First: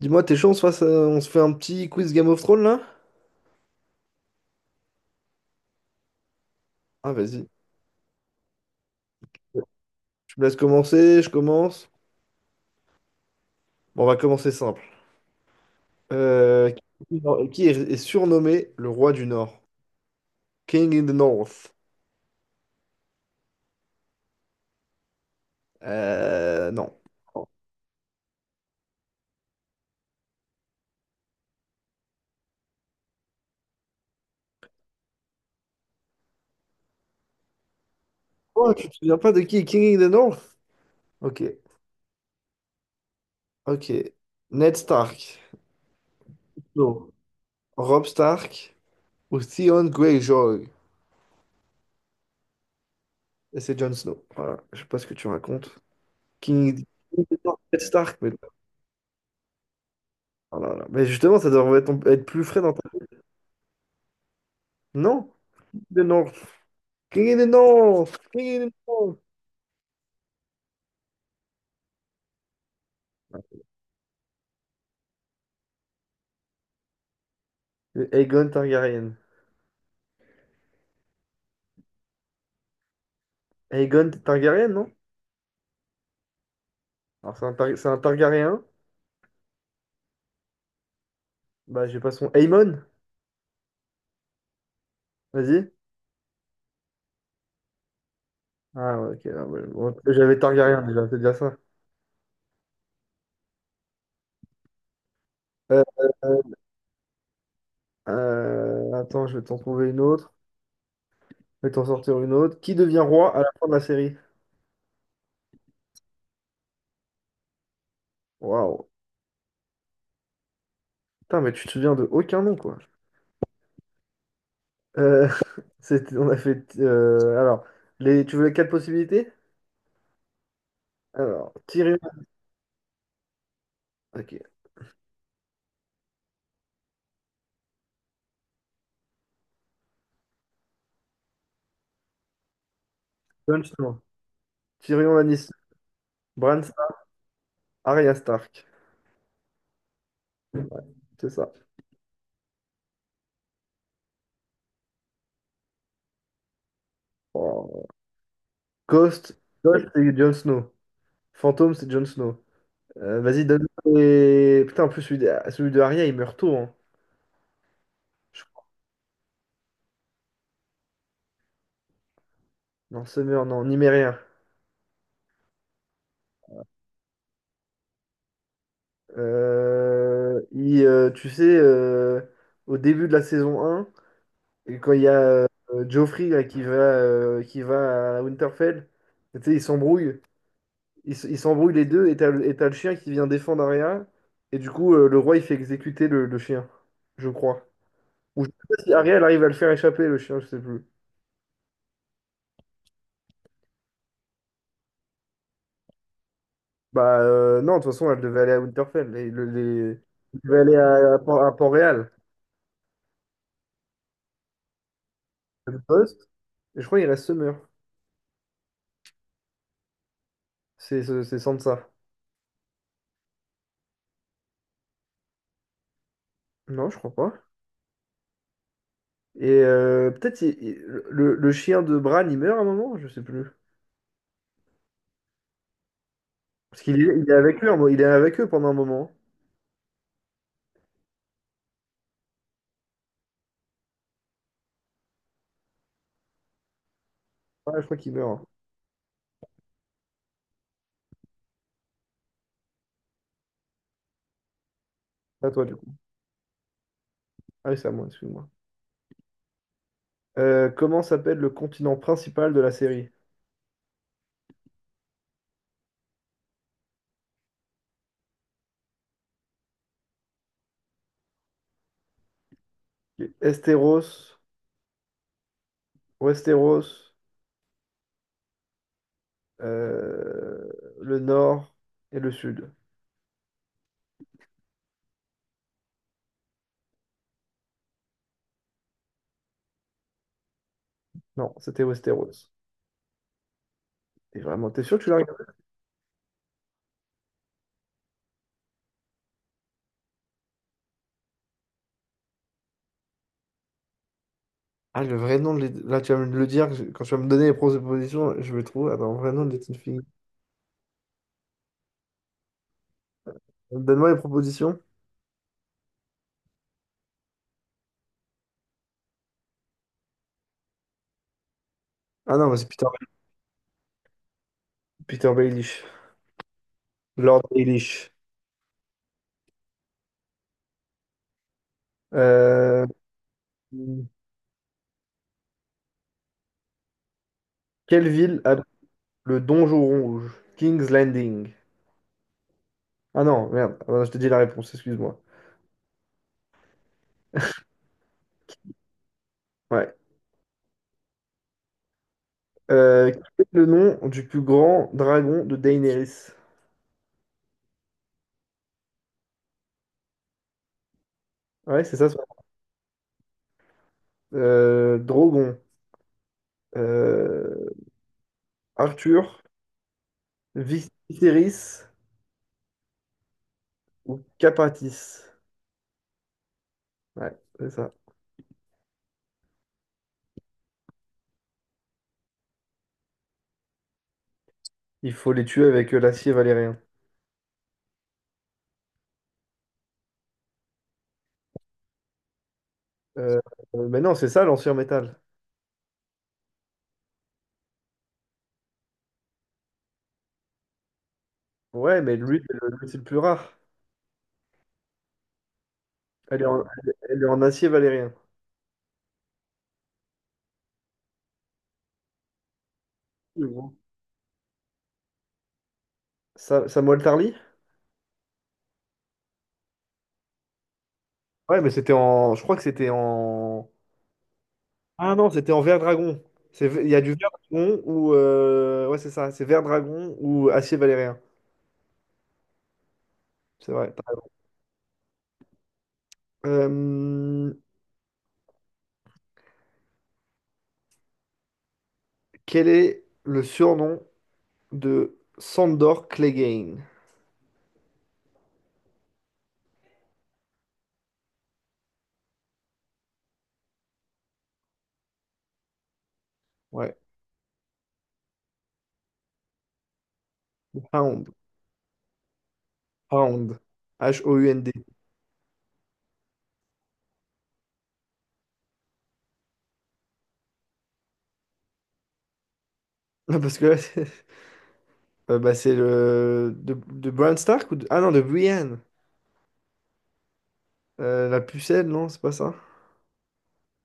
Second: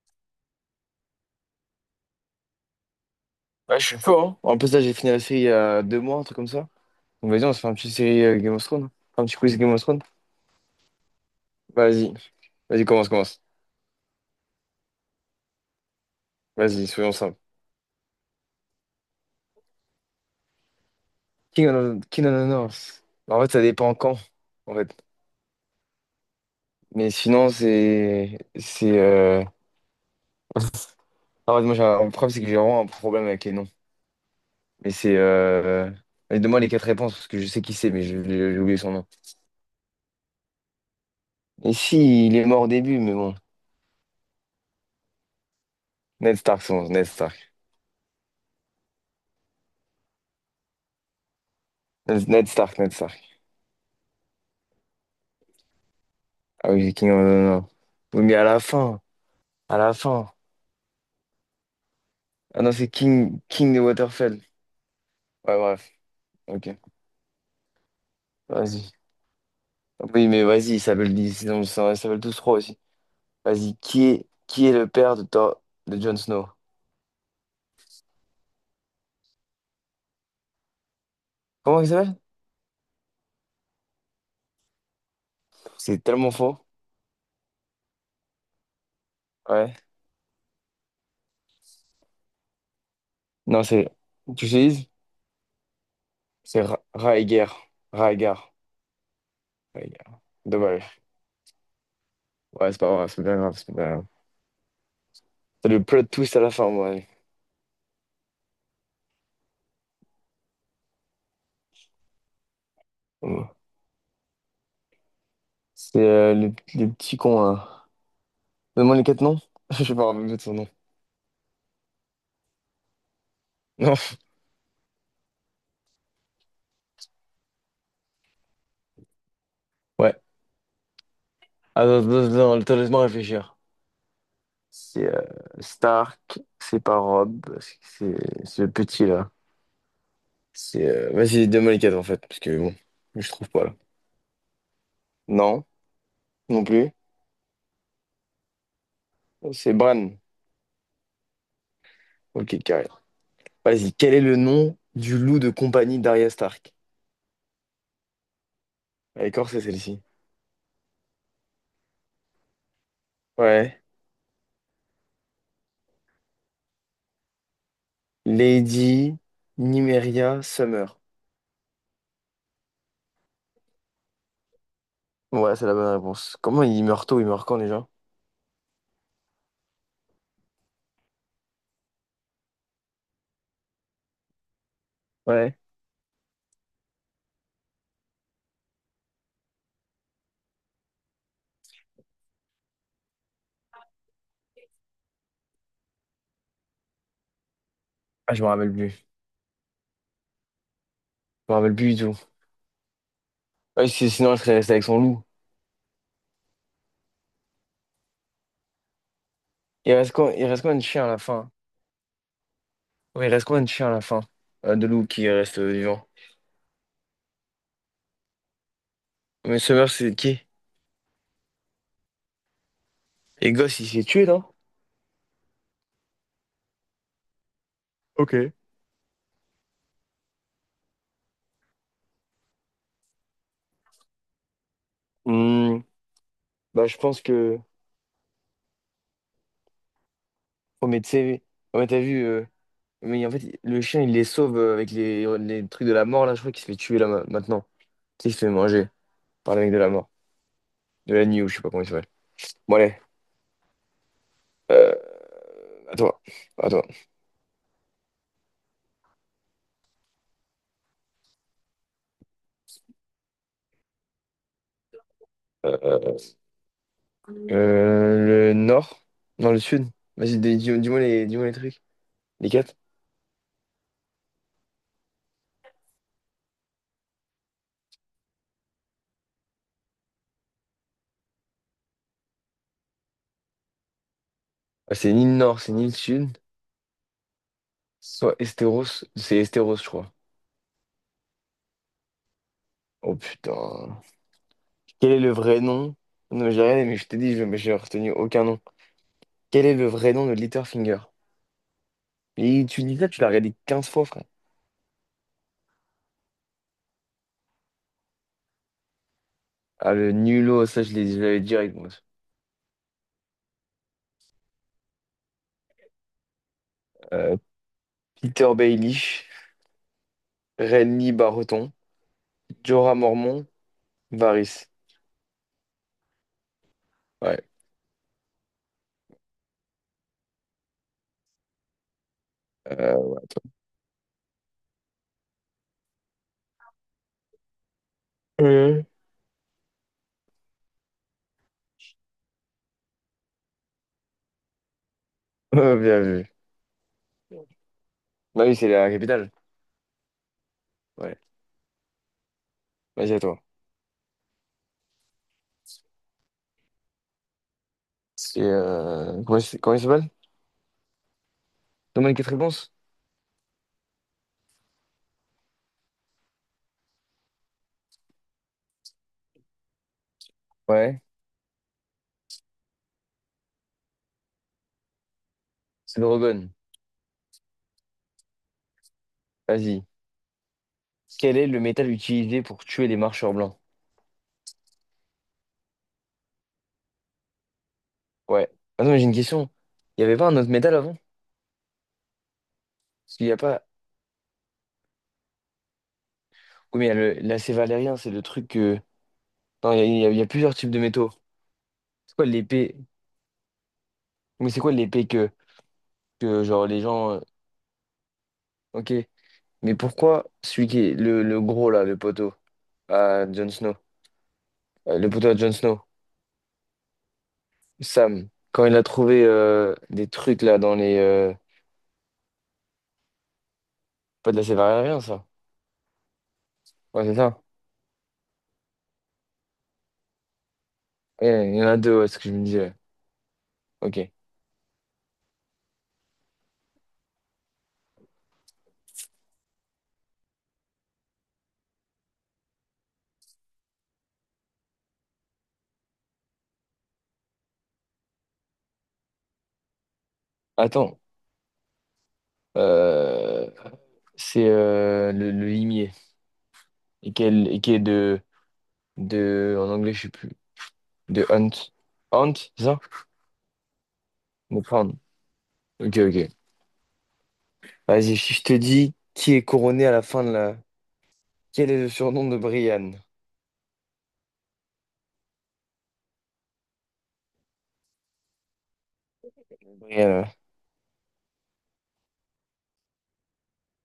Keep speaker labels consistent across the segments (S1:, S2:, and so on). S1: Dis-moi, t'es chaud, on se fasse, on se fait un petit quiz Game of Thrones là?
S2: Ouais, je suis chaud, hein. En plus, là, j'ai fini la série il y a 2 mois, un truc comme ça.
S1: Ah,
S2: Donc, vas-y,
S1: vas-y.
S2: on se fait un petit série Game of Thrones. Enfin, un petit quiz Game of Thrones.
S1: Tu me laisses commencer, je commence.
S2: Vas-y. Vas-y, commence, commence.
S1: Bon, on va commencer simple. Euh,
S2: Vas-y, soyons simples.
S1: qui est surnommé le roi du Nord? King in the North.
S2: King of Honors. En fait, ça dépend quand, en fait.
S1: Non.
S2: Mais sinon, c'est. C'est. En fait, moi, j'ai un problème, c'est que j'ai vraiment un problème avec les noms. Mais c'est. Allez, donne-moi les quatre réponses, parce que je sais qui c'est, mais j'ai
S1: Oh,
S2: oublié
S1: tu
S2: son
S1: te
S2: nom.
S1: souviens pas de qui est King in the North? Ok,
S2: Et si, il est mort au début, mais bon.
S1: ok. Ned Stark.
S2: Ned Stark, son Ned
S1: Non.
S2: Stark.
S1: Robb Stark ou Theon Greyjoy.
S2: Ned Stark, Ned Stark.
S1: Et c'est Jon Snow. Voilà, je sais pas ce que tu racontes.
S2: Ah
S1: King,
S2: oui,
S1: King
S2: c'est King, oh,
S1: in
S2: non,
S1: the
S2: non,
S1: North,
S2: non.
S1: Ned Stark.
S2: Oui,
S1: Mais,
S2: mais à la fin, à la fin.
S1: oh là là. Mais justement, ça devrait être plus frais
S2: Ah
S1: dans
S2: non,
S1: ta...
S2: c'est King, King de Waterfell.
S1: Non?
S2: Ouais, bref,
S1: De North.
S2: ok,
S1: King of the North. King of the
S2: vas-y.
S1: North.
S2: Oui, mais vas-y, ils s'appellent tous trois aussi. Vas-y, qui est le père de Jon Snow?
S1: Le Aegon Targaryen.
S2: Comment il s'appelle?
S1: Aegon Targaryen, non?
S2: C'est tellement faux.
S1: Alors, c'est un, c'est un Targaryen.
S2: Ouais.
S1: Bah, j'ai pas son. Aemon,
S2: Non, c'est. Tu utilises?
S1: vas-y.
S2: C'est Rhaegar. Rhaegar.
S1: Ah, ouais, ok, ah, ouais, bon,
S2: Rhaegar.
S1: j'avais Targaryen
S2: Dommage.
S1: déjà, c'est déjà ça.
S2: Ouais, c'est pas grave, c'est pas grave, c'est pas grave. C'est
S1: Euh,
S2: le plot twist à la fin, moi.
S1: attends, je vais t'en trouver une autre. Je vais t'en sortir une autre. Qui devient roi à la
S2: Ouais.
S1: fin de la série?
S2: C'est le petit con, là.
S1: Waouh.
S2: Donne-moi les quatre noms. Je sais pas, me de son nom.
S1: Putain, mais tu te souviens de aucun nom, quoi.
S2: Non.
S1: Euh, on a fait, alors, les, tu veux les quatre possibilités?
S2: Ouais.
S1: Alors, Tyrion.
S2: Attends, attends, attends, attends, laisse-moi réfléchir.
S1: Ok.
S2: C'est Stark, c'est pas Rob, c'est c'est ce petit-là. C'est vas-y, donne-moi les quatre en fait, parce que bon, je trouve
S1: Jon
S2: pas là.
S1: Snow. Tyrion Lannister.
S2: Non,
S1: Bran,
S2: non plus.
S1: Arya Stark,
S2: C'est Bran.
S1: c'est ça.
S2: Ok, carré. Vas-y, quel est le nom du loup de compagnie d'Arya Stark?
S1: Oh. Ghost,
S2: D'accord, c'est
S1: Ghost,
S2: celle-ci.
S1: c'est Jon Snow. Fantôme, c'est Jon Snow. Vas-y, donne
S2: Ouais.
S1: et... Putain, en plus, celui de Arya, il meurt tôt. Hein. Je-
S2: Lady Nymeria Summer.
S1: non, Summer, non, Numérien.
S2: Ouais, c'est la bonne réponse. Comment il meurt tôt? Il meurt quand déjà?
S1: Tu sais, au début de la saison un, et quand il y a
S2: Ouais.
S1: Joffrey là, qui va à Winterfell, tu sais, ils s'embrouillent. Ils s'embrouillent les deux, et et t'as le chien qui vient défendre Arya. Et du coup, le roi, il fait exécuter le chien, je crois.
S2: Ah, je
S1: Ou
S2: me
S1: je sais
S2: rappelle
S1: pas
S2: plus.
S1: si
S2: Je
S1: Ariel arrive à le faire échapper, le chien, je sais plus.
S2: me rappelle plus du tout. Ouais, sinon, elle serait restée avec son loup.
S1: Bah non, de toute façon, elle devait aller à Winterfell. Et le-
S2: Il
S1: les...
S2: reste quoi,
S1: Elle
S2: il
S1: devait
S2: reste combien
S1: aller
S2: de chiens à
S1: à,
S2: la fin?
S1: à Port-Réal.
S2: Oui, il reste combien de chiens à la fin? De loups qui restent
S1: Le
S2: vivants.
S1: poste. Et je crois qu'il reste Summer.
S2: Mais Summer, c'est qui?
S1: C'est Sansa.
S2: Et Gosse, il s'est tué, non?
S1: Non, je crois pas.
S2: Ok.
S1: Et peut-être le chien de Bran, il meurt à un moment, je sais plus.
S2: Hmm,
S1: Parce
S2: Bah, je
S1: qu'
S2: pense
S1: il est
S2: que.
S1: avec eux, il est avec eux pendant un moment.
S2: Oh, mais tu sais, oh, mais t'as vu. Mais en fait, le chien, il les sauve avec les trucs de la mort, là. Je crois qu'il se fait tuer, là, maintenant.
S1: Ah, je crois qu'il
S2: Tu sais, il se
S1: meurt.
S2: fait manger par le mec de la mort. De la nuit, ou je sais pas comment il s'appelle. Bon, allez. Euh,
S1: À toi, du coup.
S2: à toi. À toi.
S1: Ah oui, c'est à moi, excuse-moi. Comment s'appelle le continent principal de la série?
S2: Euh, le nord? Non, le sud. Vas-y, dis-moi les trucs. Les quatre?
S1: Esteros, Westeros, euh, le nord et le sud.
S2: Ah, c'est ni le nord, c'est ni le sud. Soit Esteros, c'est Esteros, je crois.
S1: Non, c'était Westeros.
S2: Oh putain.
S1: Et vraiment, t'es sûr que tu
S2: Quel
S1: l'as
S2: est le
S1: regardé?
S2: vrai nom? Non, j'ai rien. Mais je t'ai dit, je mais j'ai retenu aucun nom. Quel est le vrai nom de Littlefinger? Et tu dis ça, tu l'as regardé 15 fois, frère.
S1: Ah, le vrai nom de là, tu vas me le dire, quand tu vas me donner les propositions, je vais trouver. Attends, vrai nom de Little
S2: Ah,
S1: Fing.
S2: le nulot, ça, je l'avais direct, moi.
S1: Donne-moi les propositions.
S2: Euh, Peter Baelish, Renly Barreton,
S1: Ah non, mais c'est Peter,
S2: Jorah Mormont, Varys.
S1: Peter Baelish. Lord
S2: Ouais.
S1: Baelish. Euh,
S2: Euh,
S1: Quelle ville a
S2: euh,
S1: le donjon rouge? King's Landing. Ah non, merde. Ah non, je te dis la réponse, excuse-moi.
S2: Bien vu. Bah oui, c'est la capitale.
S1: Ouais.
S2: Ouais. Vas-y, à toi.
S1: Quel est le nom du plus grand dragon de Daenerys?
S2: C'est. Comment il s'appelle?
S1: Ouais, c'est ça.
S2: Donne-moi les
S1: Son-
S2: quatre réponses.
S1: Drogon. Euh, Arthur,
S2: Ouais.
S1: Viserys ou Capatis.
S2: C'est Drogon.
S1: Ouais, c'est ça.
S2: Vas-y. Quel est le métal utilisé pour tuer les marcheurs blancs?
S1: Il faut les tuer avec l'acier valérien.
S2: Ouais. Attends, mais j'ai une question. Il n'y avait pas un autre métal avant? Parce qu'il n'y a
S1: Euh,
S2: pas.
S1: mais non, c'est ça l'ancien métal.
S2: Oui, mais il y a l'acé valérien, c'est le truc que. Non, il y a, il y a- il y a plusieurs types de métaux.
S1: Ouais,
S2: C'est
S1: mais
S2: quoi
S1: lui, c'est
S2: l'épée?
S1: c'est le plus rare.
S2: Mais c'est quoi l'épée que,
S1: Elle
S2: que,
S1: est en,
S2: genre, les gens.
S1: elle est en acier valérien.
S2: Ok. Mais pourquoi celui qui est le gros, là, le poteau à
S1: Oui,
S2: Jon Snow?
S1: bon.
S2: Le poteau à Jon Snow,
S1: Sa- Samuel Tarly?
S2: Sam, quand il a trouvé des trucs, là, dans les.
S1: Ouais, mais c'était en. Je crois que c'était en.
S2: Pas de l'acé valérien,
S1: Ah
S2: ça.
S1: non, c'était en vert dragon. C'est- il y a
S2: Ouais,
S1: du
S2: c'est
S1: vert
S2: ça.
S1: dragon ou, ouais, c'est ça. C'est vert dragon ou acier valérien.
S2: Ouais, il y en a deux, ouais, c'est ce que je me disais.
S1: C'est vrai, t'as
S2: Ok.
S1: raison. Euh, Quel est le surnom de Sandor Clegane.
S2: Attends. Euh, c'est le limier.
S1: Ouais,
S2: Et qui est de, de. En anglais, je sais plus. De
S1: Hound.
S2: Hunt. Hunt, c'est ça?
S1: Hound.
S2: De
S1: H-O-U-N-D.
S2: prendre. Ok, ok. Vas-y, si je te dis qui est couronné à la fin de la. Quel est le surnom de Brian?
S1: Non, parce que là, c'est bah, c'est le. De Bran Stark ou de... Ah non, de Brienne.
S2: Brian, ouais.
S1: La pucelle, non, c'est pas ça.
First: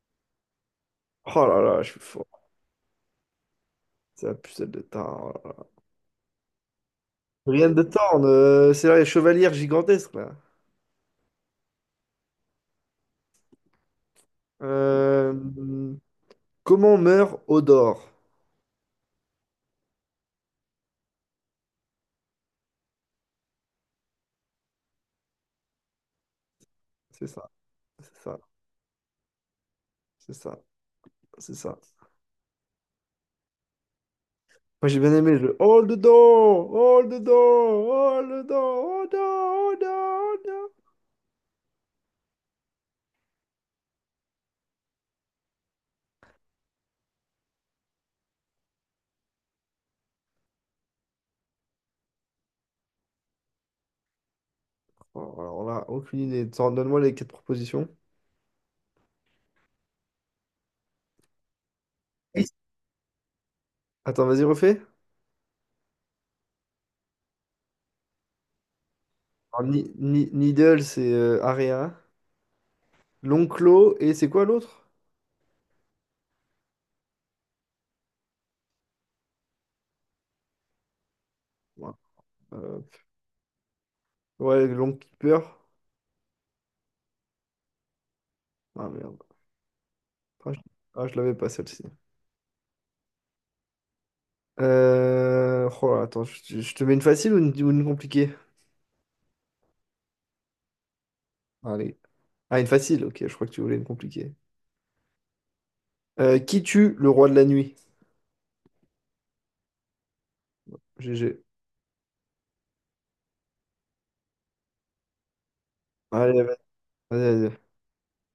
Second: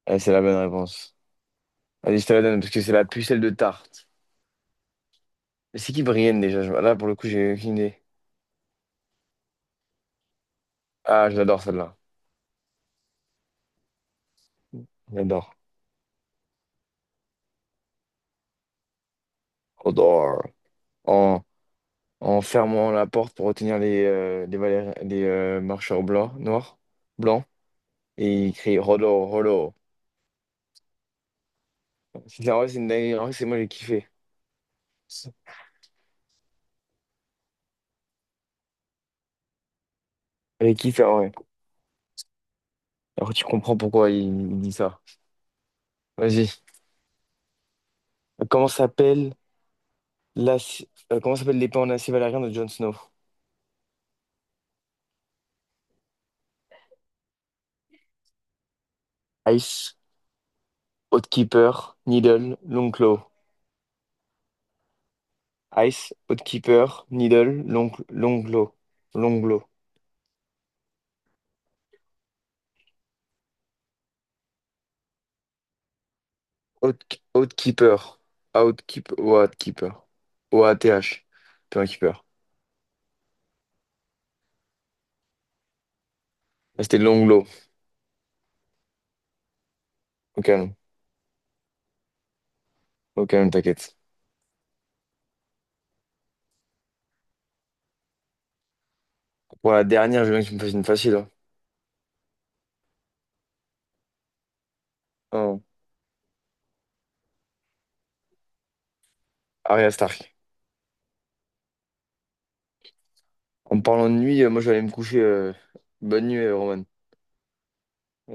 S2: Ouais, c'est la bonne réponse.
S1: Oh là là, je suis
S2: Vas, je
S1: fort.
S2: te la donne parce que c'est la pucelle de tarte.
S1: C'est la pucelle de Tarn. Oh là là.
S2: Mais c'est qui Brienne déjà? Là, pour le coup, j'ai
S1: Brienne
S2: aucune
S1: de
S2: idée.
S1: Tarn, c'est là les chevalières gigantesques, là.
S2: Ah, je l'adore celle-là. J'adore.
S1: Euh, Comment meurt Odor?
S2: J'adore. En fermant la porte pour retenir les marcheurs blancs, noirs,
S1: C'est
S2: blancs,
S1: ça, c'est ça,
S2: et il crie Rollo, Rollo.
S1: c'est ça, c'est ça.
S2: C'est en vrai, c'est une dinguerie. En vrai, c'est moi, j'ai kiffé.
S1: Moi, j'ai bien aimé le Hold the door, hold the door, hold the door, hold the door, hold the door, hold the- door.
S2: J'ai kiffé, en vrai. Alors, tu comprends pourquoi il dit ça. Vas-y. Comment s'appelle la, comment s'appelle l'épée en acier valérien de Jon Snow?
S1: Oh, alors là, aucune idée. T'en- donne-moi les quatre propositions.
S2: Ice, Outkeeper,
S1: Et-
S2: Needle, Longclaw.
S1: attends, vas-y, refais.
S2: Ice, Outkeeper, Needle, Longclaw. Longclaw.
S1: Alors, Needle, c'est Area. L'Onclo, et c'est quoi l'autre?
S2: Outkeeper. Outkeeper. Oath. Puis un
S1: Ouais,
S2: keeper.
S1: euh, ouais, l'Oncle Keeper.
S2: Ah, c'était Longlow.
S1: Ah merde.
S2: Au
S1: Ah, je,
S2: calme.
S1: ah, je l'avais pas celle-ci.
S2: Au calme, t'inquiète.
S1: Oh là, attends, je te mets une facile ou une compliquée?
S2: Pour la dernière, je veux bien que tu me fasses une facile, hein.
S1: Allez. Ah, une facile, ok, je crois que tu voulais une compliquée.
S2: Oh,
S1: Qui tue le roi de la nuit?
S2: Arya Stark.
S1: GG.
S2: En me parlant de nuit, moi je vais aller me coucher. Bonne nuit,
S1: Allez, vas-y,
S2: Roman.
S1: vas-y.